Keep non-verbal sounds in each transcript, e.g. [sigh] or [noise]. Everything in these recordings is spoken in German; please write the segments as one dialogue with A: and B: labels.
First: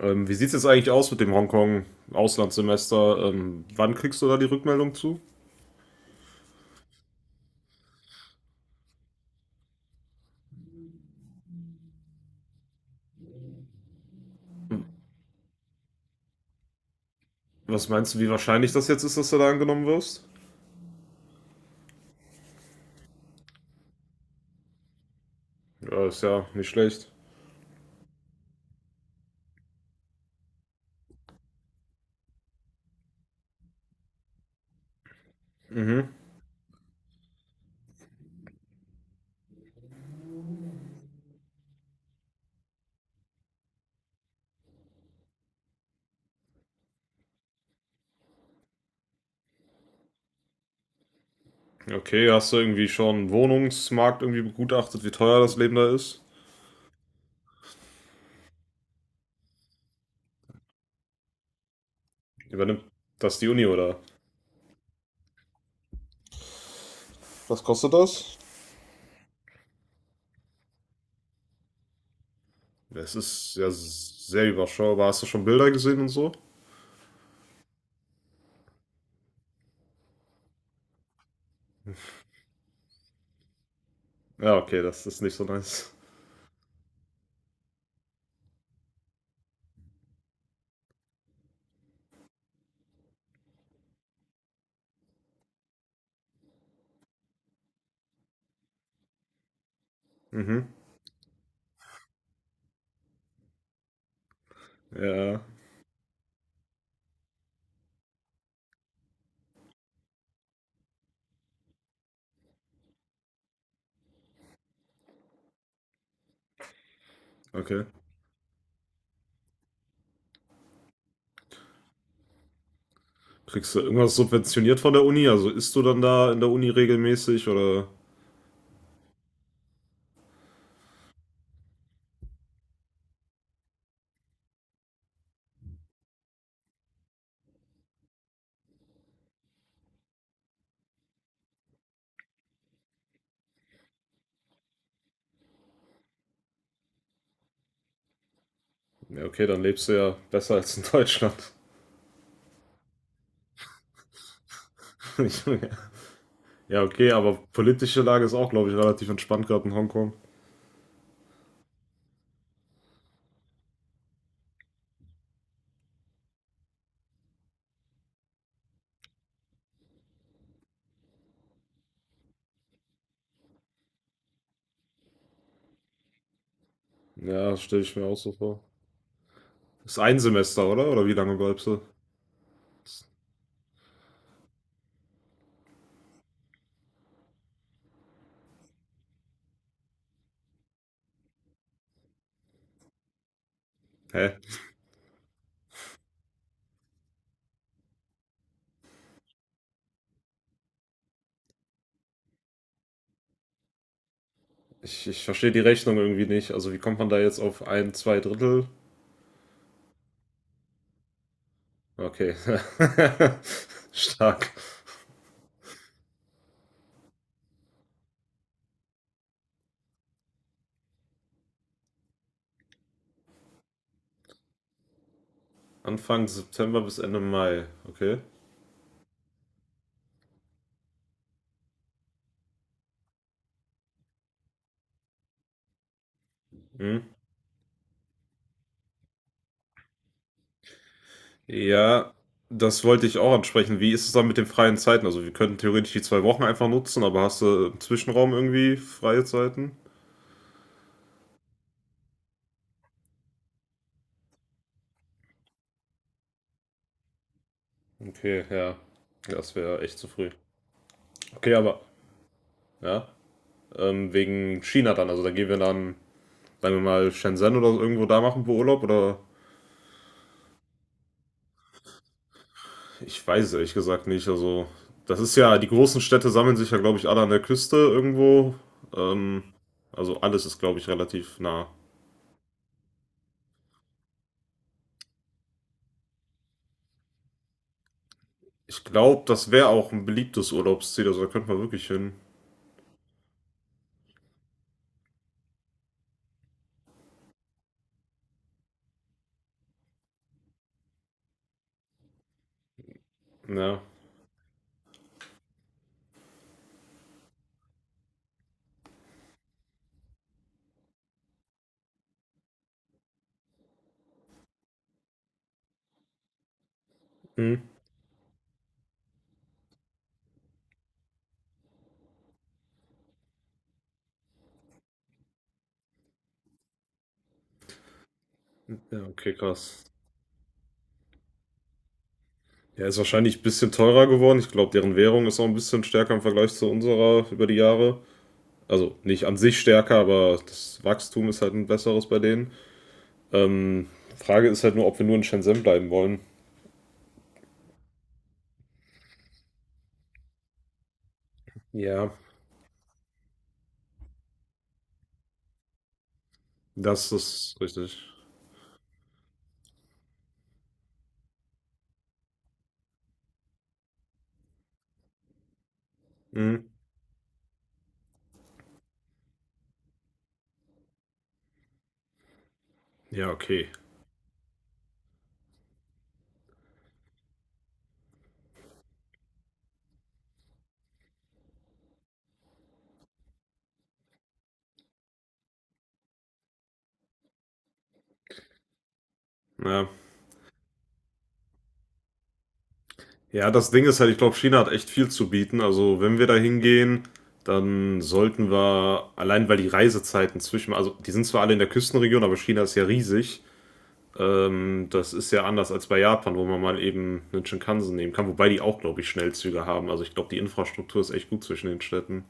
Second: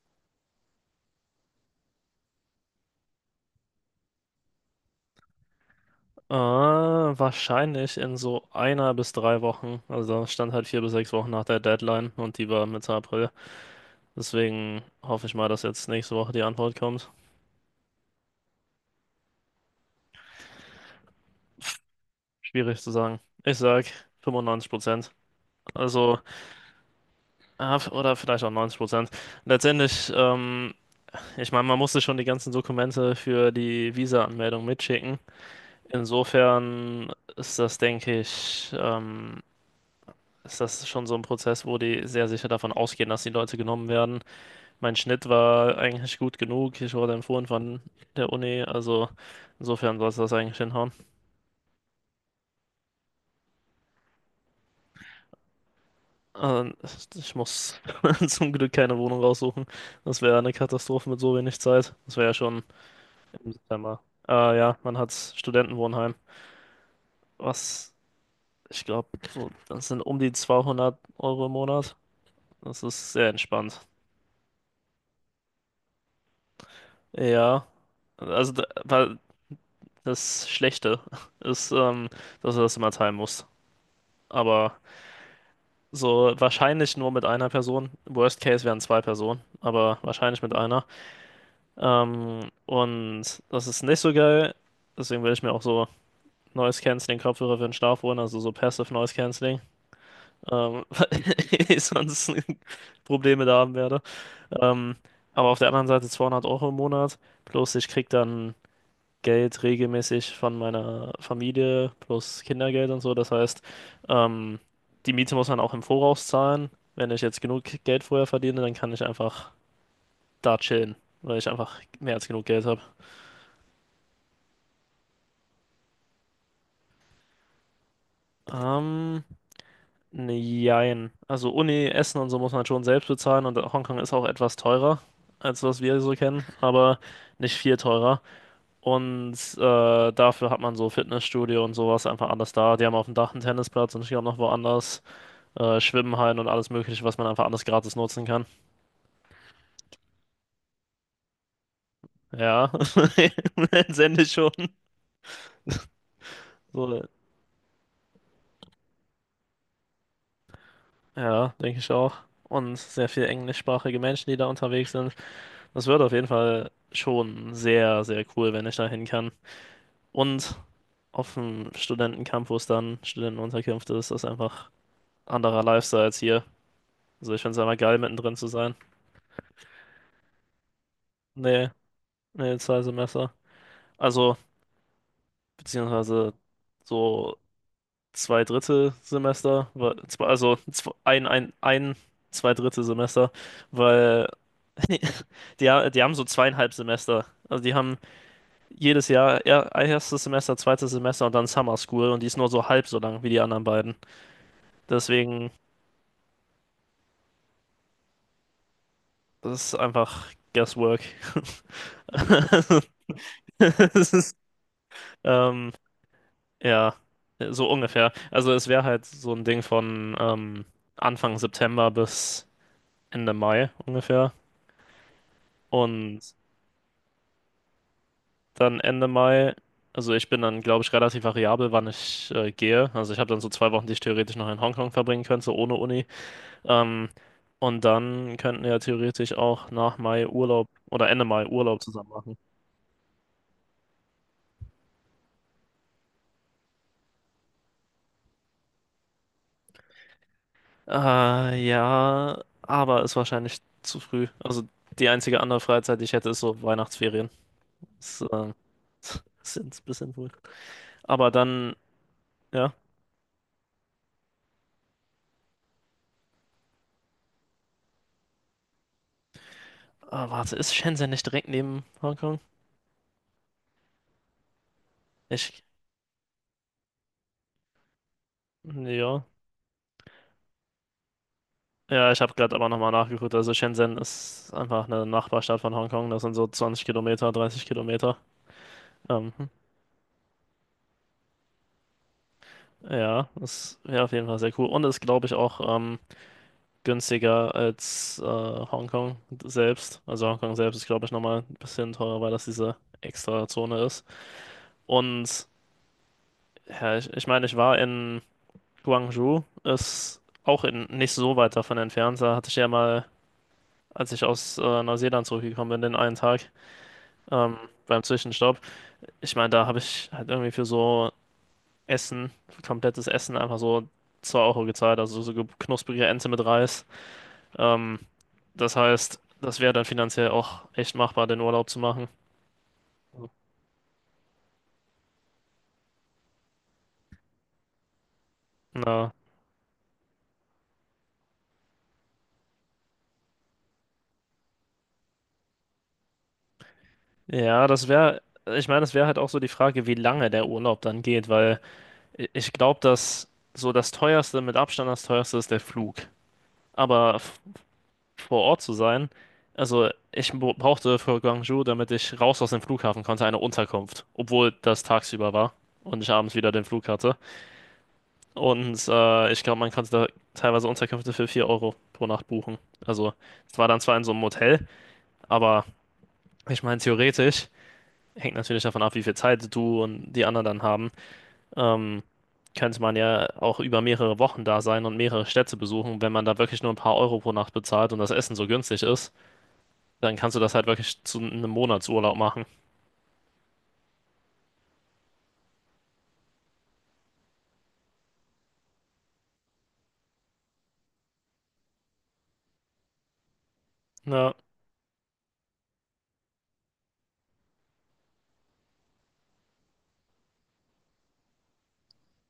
A: Wie sieht es jetzt eigentlich aus mit dem Hongkong-Auslandssemester? Wann kriegst du da die Rückmeldung zu?
B: Wahrscheinlich in so einer bis drei Wochen. Also da stand halt 4 bis 6 Wochen nach der Deadline und die war Mitte April. Deswegen hoffe ich mal, dass jetzt nächste Woche die Antwort kommt.
A: Was meinst du, wie wahrscheinlich das jetzt ist, dass du da angenommen wirst?
B: Schwierig zu sagen. Ich sag 95%.
A: Ja,
B: Also,
A: ist ja nicht schlecht.
B: oder vielleicht auch 90%. Letztendlich, ich meine, man musste schon die ganzen Dokumente für die Visa-Anmeldung mitschicken.
A: Mhm.
B: Insofern ist das, denke ich, ist das schon so ein Prozess, wo die sehr sicher davon ausgehen, dass die Leute genommen werden. Mein Schnitt war eigentlich gut genug. Ich wurde empfohlen von der Uni. Also insofern sollte das eigentlich hinhauen.
A: Okay, hast du irgendwie schon einen Wohnungsmarkt irgendwie begutachtet, wie teuer das Leben da ist?
B: Äh, Ich muss [laughs] zum Glück keine Wohnung raussuchen. Das wäre eine Katastrophe mit so wenig Zeit. Das wäre ja schon
A: Übernimmt das die
B: im
A: Uni, oder?
B: September. Ja, man hat Studentenwohnheim.
A: Was kostet
B: Was,
A: das?
B: ich glaube, so, das sind um die 200 Euro im Monat. Das ist
A: Das
B: sehr
A: ist ja
B: entspannt.
A: sehr überschaubar. Hast du schon Bilder gesehen und so?
B: Ja, also da, weil das Schlechte [laughs] ist, dass du das immer teilen musst.
A: Ja,
B: Aber
A: okay, das ist nicht so nice.
B: so, wahrscheinlich nur mit einer Person. Worst Case wären zwei Personen, aber wahrscheinlich mit einer. Und das ist nicht so geil. Deswegen will ich mir auch so Noise Cancelling Kopfhörer für den Schlaf holen, also so Passive Noise Cancelling,
A: Mhm.
B: [laughs] weil ich sonst [laughs] Probleme da haben werde. Ähm,
A: Ja,
B: aber auf der anderen Seite 200 Euro im Monat. Plus ich krieg dann Geld regelmäßig von meiner Familie plus Kindergeld und so. Das heißt, ähm, die Miete muss man auch im Voraus zahlen. Wenn ich jetzt genug
A: okay.
B: Geld vorher verdiene, dann kann ich einfach da chillen, weil ich einfach mehr als genug Geld habe.
A: Kriegst du irgendwas subventioniert von der Uni? Also isst du dann da in der Uni regelmäßig oder?
B: Ähm, ne, also Uni, Essen und so muss man schon selbst bezahlen, und Hongkong ist auch etwas teurer als was wir so kennen, aber nicht viel teurer. Und dafür hat man so Fitnessstudio und sowas einfach anders da. Die haben auf dem Dach einen Tennisplatz und ich glaube noch woanders. Schwimmhallen und alles Mögliche, was man einfach anders gratis nutzen kann.
A: Ja, okay, dann lebst du ja besser als in Deutschland.
B: Ja, [laughs] letztendlich schon.
A: [laughs] Ja,
B: So,
A: okay, aber politische Lage ist auch, glaube ich, relativ entspannt gerade in Hongkong.
B: ja, denke ich auch. Und sehr viele englischsprachige Menschen, die da unterwegs sind. Das wird auf jeden Fall schon sehr, sehr cool, wenn ich da hin kann. Und auf dem Studentencampus dann, Studentenunterkünfte, ist das einfach anderer Lifestyle als hier. Also ich finde
A: Ja,
B: es einfach
A: stelle ich
B: geil,
A: mir auch so
B: mittendrin zu
A: vor.
B: sein.
A: Ist ein Semester, oder? Oder wie lange bleibst
B: Nee,
A: du?
B: nee, zwei Semester. Also, beziehungsweise so zwei Drittel Semester, zwei Drittel Semester, weil
A: Hä?
B: [laughs] die haben so zweieinhalb Semester. Also die haben jedes Jahr erstes Semester, zweites Semester und dann Summer School, und die ist nur so halb so lang wie die anderen beiden.
A: Ich
B: Deswegen,
A: verstehe die Rechnung irgendwie nicht. Also wie kommt man da jetzt auf ein, zwei Drittel?
B: das ist einfach Guesswork.
A: Okay.
B: [laughs]
A: [laughs]
B: Das ist,
A: Stark.
B: ähm, ja, so ungefähr. Also es wäre halt so ein Ding von Anfang September bis Ende Mai ungefähr.
A: Anfang
B: Und
A: September bis Ende Mai. Okay.
B: dann Ende Mai. Also ich bin dann, glaube ich, relativ variabel, wann ich gehe. Also ich habe dann so 2 Wochen, die ich theoretisch noch in Hongkong verbringen könnte, so ohne Uni.
A: Hm?
B: Ähm, und dann könnten wir ja theoretisch auch nach Mai Urlaub oder Ende Mai Urlaub zusammen
A: Ja,
B: machen.
A: das wollte ich auch ansprechen. Wie ist es dann mit den freien Zeiten? Also wir könnten theoretisch die 2 Wochen einfach nutzen, aber hast du im Zwischenraum irgendwie freie Zeiten?
B: Ja, aber ist wahrscheinlich zu früh. Also die einzige andere Freizeit, die ich hätte, ist so Weihnachtsferien. Ist,
A: Okay, ja.
B: [laughs]
A: Das
B: sind
A: wäre
B: ein
A: echt zu
B: bisschen wohl.
A: früh.
B: Aber
A: Okay,
B: dann,
A: aber
B: ja.
A: ja, wegen China dann. Also da gehen wir dann, sagen wir mal, Shenzhen oder so irgendwo da machen wir Urlaub oder?
B: Ah, warte, ist Shenzhen nicht direkt neben Hongkong?
A: Ich weiß es ehrlich gesagt nicht. Also das ist ja,
B: Ich,
A: die großen Städte sammeln sich ja, glaube ich, alle an der Küste irgendwo.
B: ja.
A: Ähm, also alles ist, glaube ich, relativ nah.
B: Ja, ich habe gerade aber nochmal nachgeguckt. Also Shenzhen ist einfach eine Nachbarstadt von Hongkong. Das sind so 20 Kilometer, 30 Kilometer.
A: Ich glaube,
B: Ähm,
A: das wäre auch ein beliebtes Urlaubsziel, also da könnte man wirklich hin.
B: ja, das wäre auf jeden Fall sehr cool. Und ist, glaube ich, auch günstiger als Hongkong selbst. Also Hongkong selbst ist, glaube ich, nochmal ein bisschen teurer, weil das diese extra
A: Ja.
B: Zone ist. Und ja, ich meine, ich war in Guangzhou. Ist auch in, nicht so weit davon entfernt. Da hatte ich ja mal, als ich aus Neuseeland zurückgekommen bin, den einen Tag
A: Hm.
B: ähm, beim Zwischenstopp. Ich meine, da habe ich halt irgendwie für so Essen, für komplettes Essen einfach so 2 € gezahlt, also so knusprige Ente mit Reis. Ähm, Das
A: Ja,
B: heißt,
A: okay,
B: das wäre dann
A: krass.
B: finanziell auch echt machbar, den Urlaub zu machen.
A: Ja, ist wahrscheinlich ein bisschen teurer geworden. Ich glaube, deren Währung ist auch ein bisschen stärker im Vergleich zu unserer über die Jahre. Also
B: Na,
A: nicht an sich stärker, aber das Wachstum ist halt ein besseres bei denen. Ähm, Frage ist halt nur, ob wir nur in Shenzhen bleiben wollen.
B: ja, das wäre, ich meine, das wäre halt auch so die Frage, wie lange der Urlaub dann geht, weil
A: Ja,
B: ich glaube, dass so das teuerste, mit Abstand das teuerste ist der Flug.
A: das
B: Aber
A: ist richtig.
B: vor Ort zu sein. Also ich brauchte für Guangzhou, damit ich raus aus dem Flughafen konnte, eine Unterkunft, obwohl das tagsüber war und ich abends wieder
A: Hm.
B: den Flug hatte. Und ich glaube, man konnte da teilweise Unterkünfte für 4 € pro Nacht buchen. Also
A: Ja,
B: es war
A: okay.
B: dann zwar in so einem Hotel, aber ich meine, theoretisch hängt natürlich davon ab, wie viel Zeit du und die anderen dann haben. Ähm, Könnte man ja auch über mehrere Wochen da sein und mehrere Städte besuchen, wenn man da wirklich nur ein paar Euro pro Nacht bezahlt und das Essen so günstig ist.
A: Ja,
B: Dann kannst du das halt wirklich zu einem Monatsurlaub machen.
A: ja, das Ding ist halt, ich glaube, China hat echt viel zu bieten. Also, wenn wir da hingehen, dann sollten wir, allein weil die Reisezeiten zwischen, also die sind zwar alle in der Küstenregion, aber China ist ja riesig.
B: Ja,
A: Das ist ja anders als bei Japan, wo man mal eben einen Shinkansen nehmen kann, wobei die auch, glaube ich, Schnellzüge haben. Also, ich glaube, die Infrastruktur ist echt gut zwischen den Städten.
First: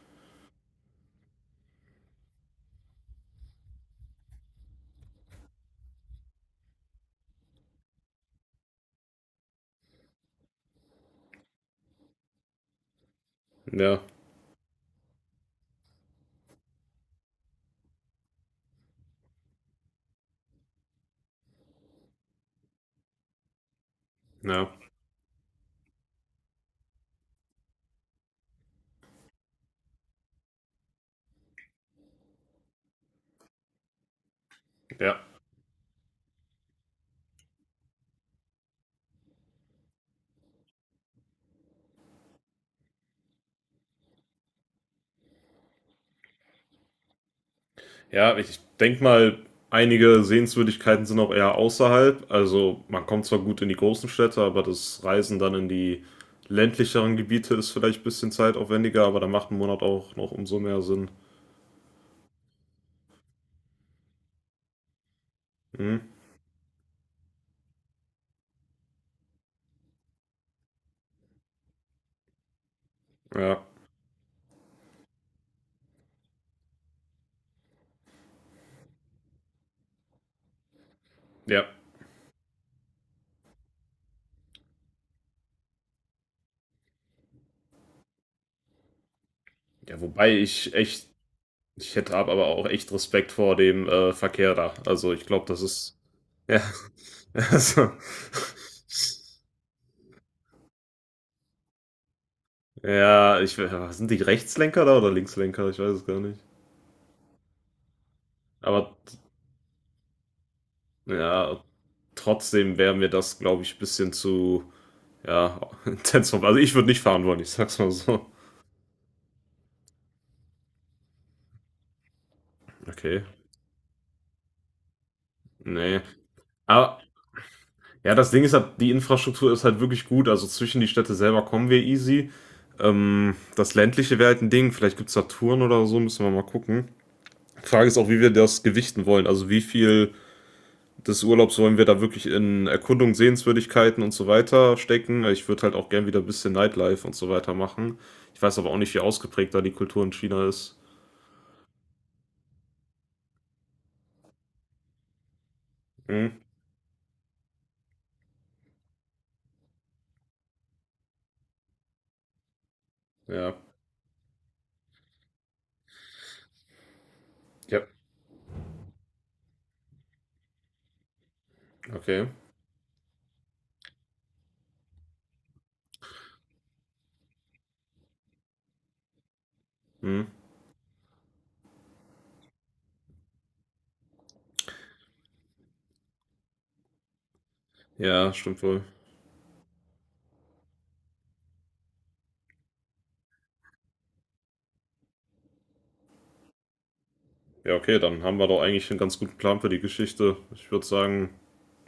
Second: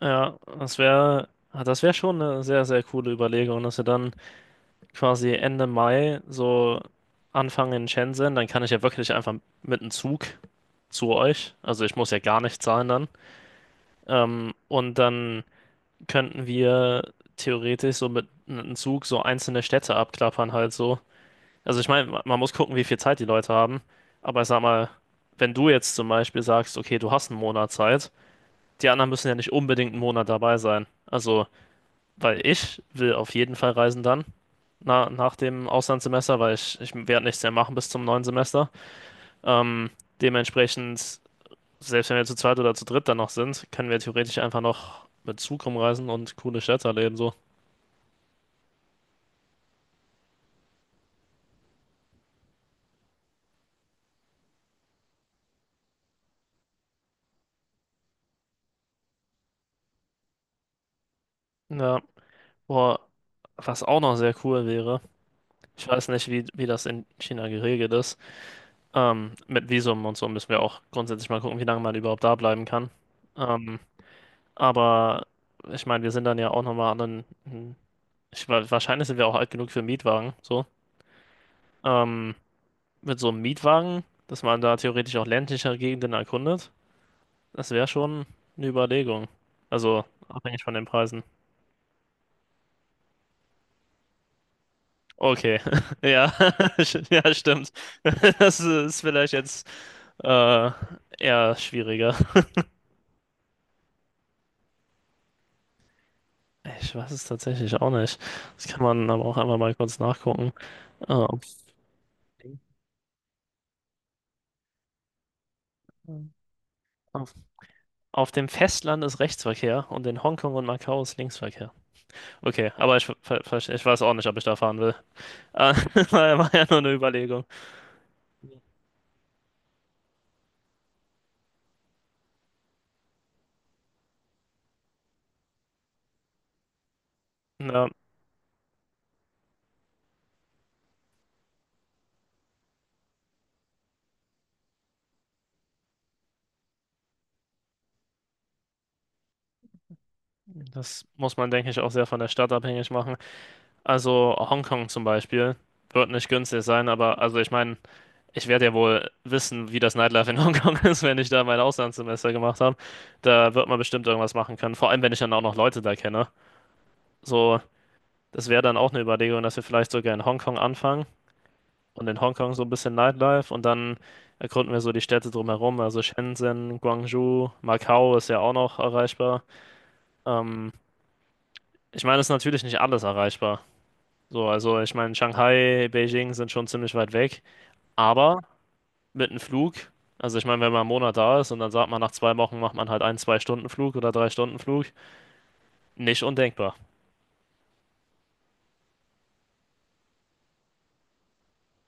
B: ja, das wäre schon eine sehr, sehr coole Überlegung, dass wir dann quasi Ende Mai so anfangen in Shenzhen, dann kann ich ja wirklich einfach mit dem Zug zu euch, also ich muss ja gar nicht zahlen dann,
A: Ja,
B: und dann könnten wir theoretisch so mit einem Zug so einzelne Städte abklappern halt so. Also ich meine, man muss gucken, wie viel Zeit die Leute haben, aber ich sag
A: ja,
B: mal, wenn du jetzt zum Beispiel sagst, okay, du hast einen Monat Zeit, die anderen müssen ja nicht unbedingt einen Monat dabei sein. Also, weil ich will auf jeden Fall reisen dann, na,
A: ja.
B: nach dem Auslandssemester, weil ich werde nichts mehr machen bis zum neuen Semester. Ähm, Dementsprechend, selbst wenn wir zu zweit oder zu dritt dann noch sind, können wir theoretisch einfach noch mit Zug rumreisen und coole Städte erleben, so.
A: Ja, ich denke mal, einige Sehenswürdigkeiten sind auch eher außerhalb. Also man kommt zwar gut in die großen Städte, aber das Reisen dann in die ländlicheren Gebiete ist vielleicht ein bisschen zeitaufwendiger, aber da macht ein Monat auch noch umso mehr Sinn.
B: Ja, boah, was auch noch sehr cool wäre, ich
A: Hm?
B: weiß nicht, wie das in China geregelt ist. Mit Visum und so müssen wir auch grundsätzlich mal gucken, wie lange man überhaupt da bleiben kann.
A: Ja,
B: Ähm, Aber ich meine, wir sind dann ja auch nochmal anderen. Wahrscheinlich sind wir auch alt genug für Mietwagen. So.
A: ja.
B: Ähm, mit so einem Mietwagen, dass man da theoretisch auch ländliche Gegenden erkundet, das wäre schon eine Überlegung.
A: Ja,
B: Also
A: wobei
B: abhängig von
A: ich
B: den
A: echt,
B: Preisen.
A: ich hätte ab- aber auch echt Respekt vor dem Verkehr da. Also ich glaube,
B: Okay,
A: das ist.
B: [laughs] ja,
A: Ja.
B: [laughs] ja,
A: [laughs]
B: stimmt.
A: Also,
B: [laughs] Das ist vielleicht jetzt äh, eher schwieriger.
A: ja, ich, we- sind die Rechtslenker da oder Linkslenker? Ich weiß es gar nicht.
B: Ich weiß es tatsächlich auch nicht. Das kann
A: Aber
B: man aber auch einfach mal kurz nachgucken. Äh,
A: ja, trotzdem wäre mir das, glaube ich, ein bisschen zu, ja, [laughs] intens. Also ich würde nicht fahren
B: auf,
A: wollen, ich sag's mal so.
B: Auf dem Festland ist Rechtsverkehr und in Hongkong und Macau ist Linksverkehr. Okay, aber ich, ver
A: Okay,
B: ver ich weiß auch nicht, ob ich da fahren will. Äh,
A: ne.
B: [laughs] War ja nur eine
A: Aber
B: Überlegung.
A: ja, das Ding ist halt, die Infrastruktur ist halt wirklich gut. Also zwischen die Städte selber kommen wir easy. Das ländliche wäre halt ein Ding. Vielleicht gibt's da Touren oder so, müssen wir mal gucken. Frage
B: Ja,
A: ist auch, wie wir das gewichten wollen. Also wie viel des Urlaubs wollen wir da wirklich in Erkundung, Sehenswürdigkeiten und so weiter stecken. Ich würde halt auch gern wieder ein bisschen Nightlife und so weiter machen. Ich weiß aber auch nicht, wie ausgeprägt da die Kultur in China ist.
B: das muss man, denke ich, auch sehr von der Stadt abhängig machen. Also Hongkong zum Beispiel wird
A: Hm,
B: nicht günstig sein, aber also ich meine, ich werde ja wohl wissen, wie das Nightlife in Hongkong [laughs] ist, wenn ich da mein Auslandssemester gemacht habe. Da
A: ja.
B: wird man bestimmt irgendwas machen können, vor allem wenn ich dann auch noch Leute da kenne. So,
A: Ja.
B: das wäre dann auch eine Überlegung, dass wir vielleicht sogar in Hongkong anfangen und in
A: Okay.
B: Hongkong so ein bisschen Nightlife und dann erkunden wir so die Städte drumherum, also Shenzhen, Guangzhou, Macau ist ja auch noch erreichbar.
A: Hm.
B: Ähm, Ich meine, es ist natürlich nicht alles erreichbar. So, also ich meine, Shanghai, Beijing sind schon ziemlich weit weg,
A: Ja,
B: aber
A: stimmt wohl.
B: mit einem Flug, also ich meine, wenn man einen Monat da ist und dann sagt man, nach 2 Wochen macht man halt einen Zwei-Stunden-Flug oder Drei-Stunden-Flug, nicht undenkbar.
A: Ja, okay, dann haben wir doch eigentlich einen ganz guten Plan für die Geschichte. Ich würde sagen,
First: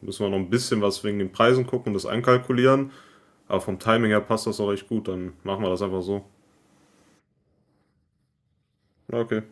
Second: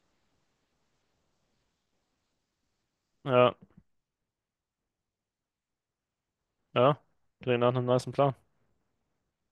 A: müssen wir noch ein bisschen was wegen den Preisen gucken und das einkalkulieren.
B: Ja,
A: Aber vom Timing her passt das auch recht gut. Dann machen wir das einfach so.
B: ja, klingt nach einem nicen Plan.
A: Ja, okay.